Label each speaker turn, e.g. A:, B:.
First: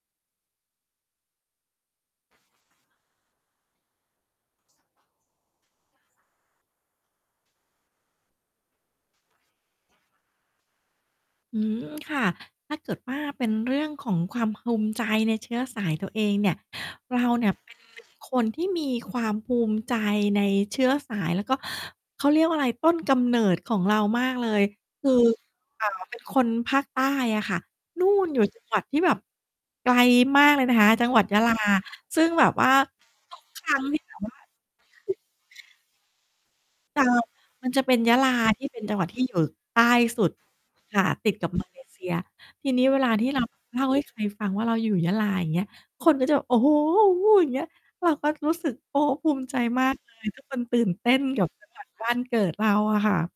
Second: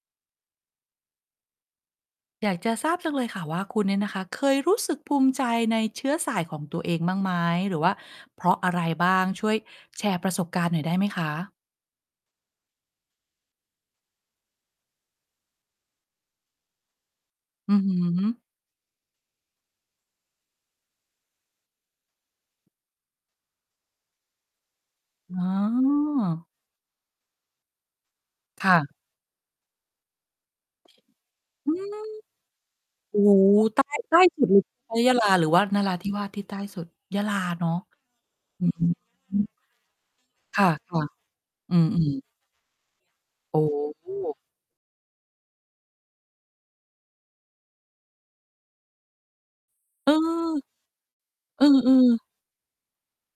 A: อยากจะทราบจังเลยค่ะว่า คุณเนี่ยนะคะ เคยรู้สึกภูมิใจในเชื้อสายของตัวเองบ้างไหม หรือว่าเพราะอะไรบ้าง ช่วยแชร์ประสบการณ์หน่อยได้ไหมคะ?
B: อืม ค่ะ ถ้าเกิดว่า เป็นเรื่องของความภูมิใจในเชื้อสายตัวเองเนี่ย เราเนี่ย เป
A: อ
B: ็
A: ื
B: น
A: อ
B: ห
A: ฮ
B: นึ่ง
A: ึ
B: คนที่มีความภูมิใจในเชื้อสาย แล้วก็ เขาเรียกว่าอะไร ต้นกำเนิดของเรามากเลย คือ
A: อ๋อ
B: ป๋าเป็น คนภาคใต้อะค่ะ นู่น อยู่ จั
A: ค
B: ง
A: ่
B: หวั
A: ะ
B: ดที่แบบไกลมากเลยนะคะ จังหวัดยะลา
A: อืม
B: ซึ่งแบบว่า
A: โอ้โ
B: ทุก
A: ฮ!
B: ครั
A: ใต
B: ้ง
A: ้
B: ที่
A: ใ
B: แ
A: ต
B: บ
A: ้
B: บว่า
A: สุดหลุดไป ยะลาหรือว่านราธิวาสที่ใต้สุด?
B: เออ
A: ยะลาเ
B: ม
A: นา
B: ั
A: ะ
B: นจะเป็นยะลาท
A: อ
B: ี
A: ื
B: ่เป็นจังหวัดที่อยู่
A: ม
B: ใต้สุด
A: ค่
B: ค
A: ะ
B: ่ะ ติดกับ มา
A: ๆ อื
B: เล
A: ม
B: เซีย
A: ๆ
B: ทีนี้เวลาที่ เรา
A: โอ้
B: เล่าให้
A: โ
B: ใคร
A: ฮ
B: ฟังว่าเราอยู่ยะลา อย่างเงี้ย คนก็จะแบบ โอ้โฮ! โอ้! อย่างเงี้ย เราก็รู้สึก โอ้ ภูมิใจมาก เ
A: เ
B: ล
A: ออ
B: ย ทุกคนตื่นเต้นกับ จ
A: อื
B: ังหวัด
A: อ
B: บ้าน
A: ๆ
B: เกิดเราอะค่ะ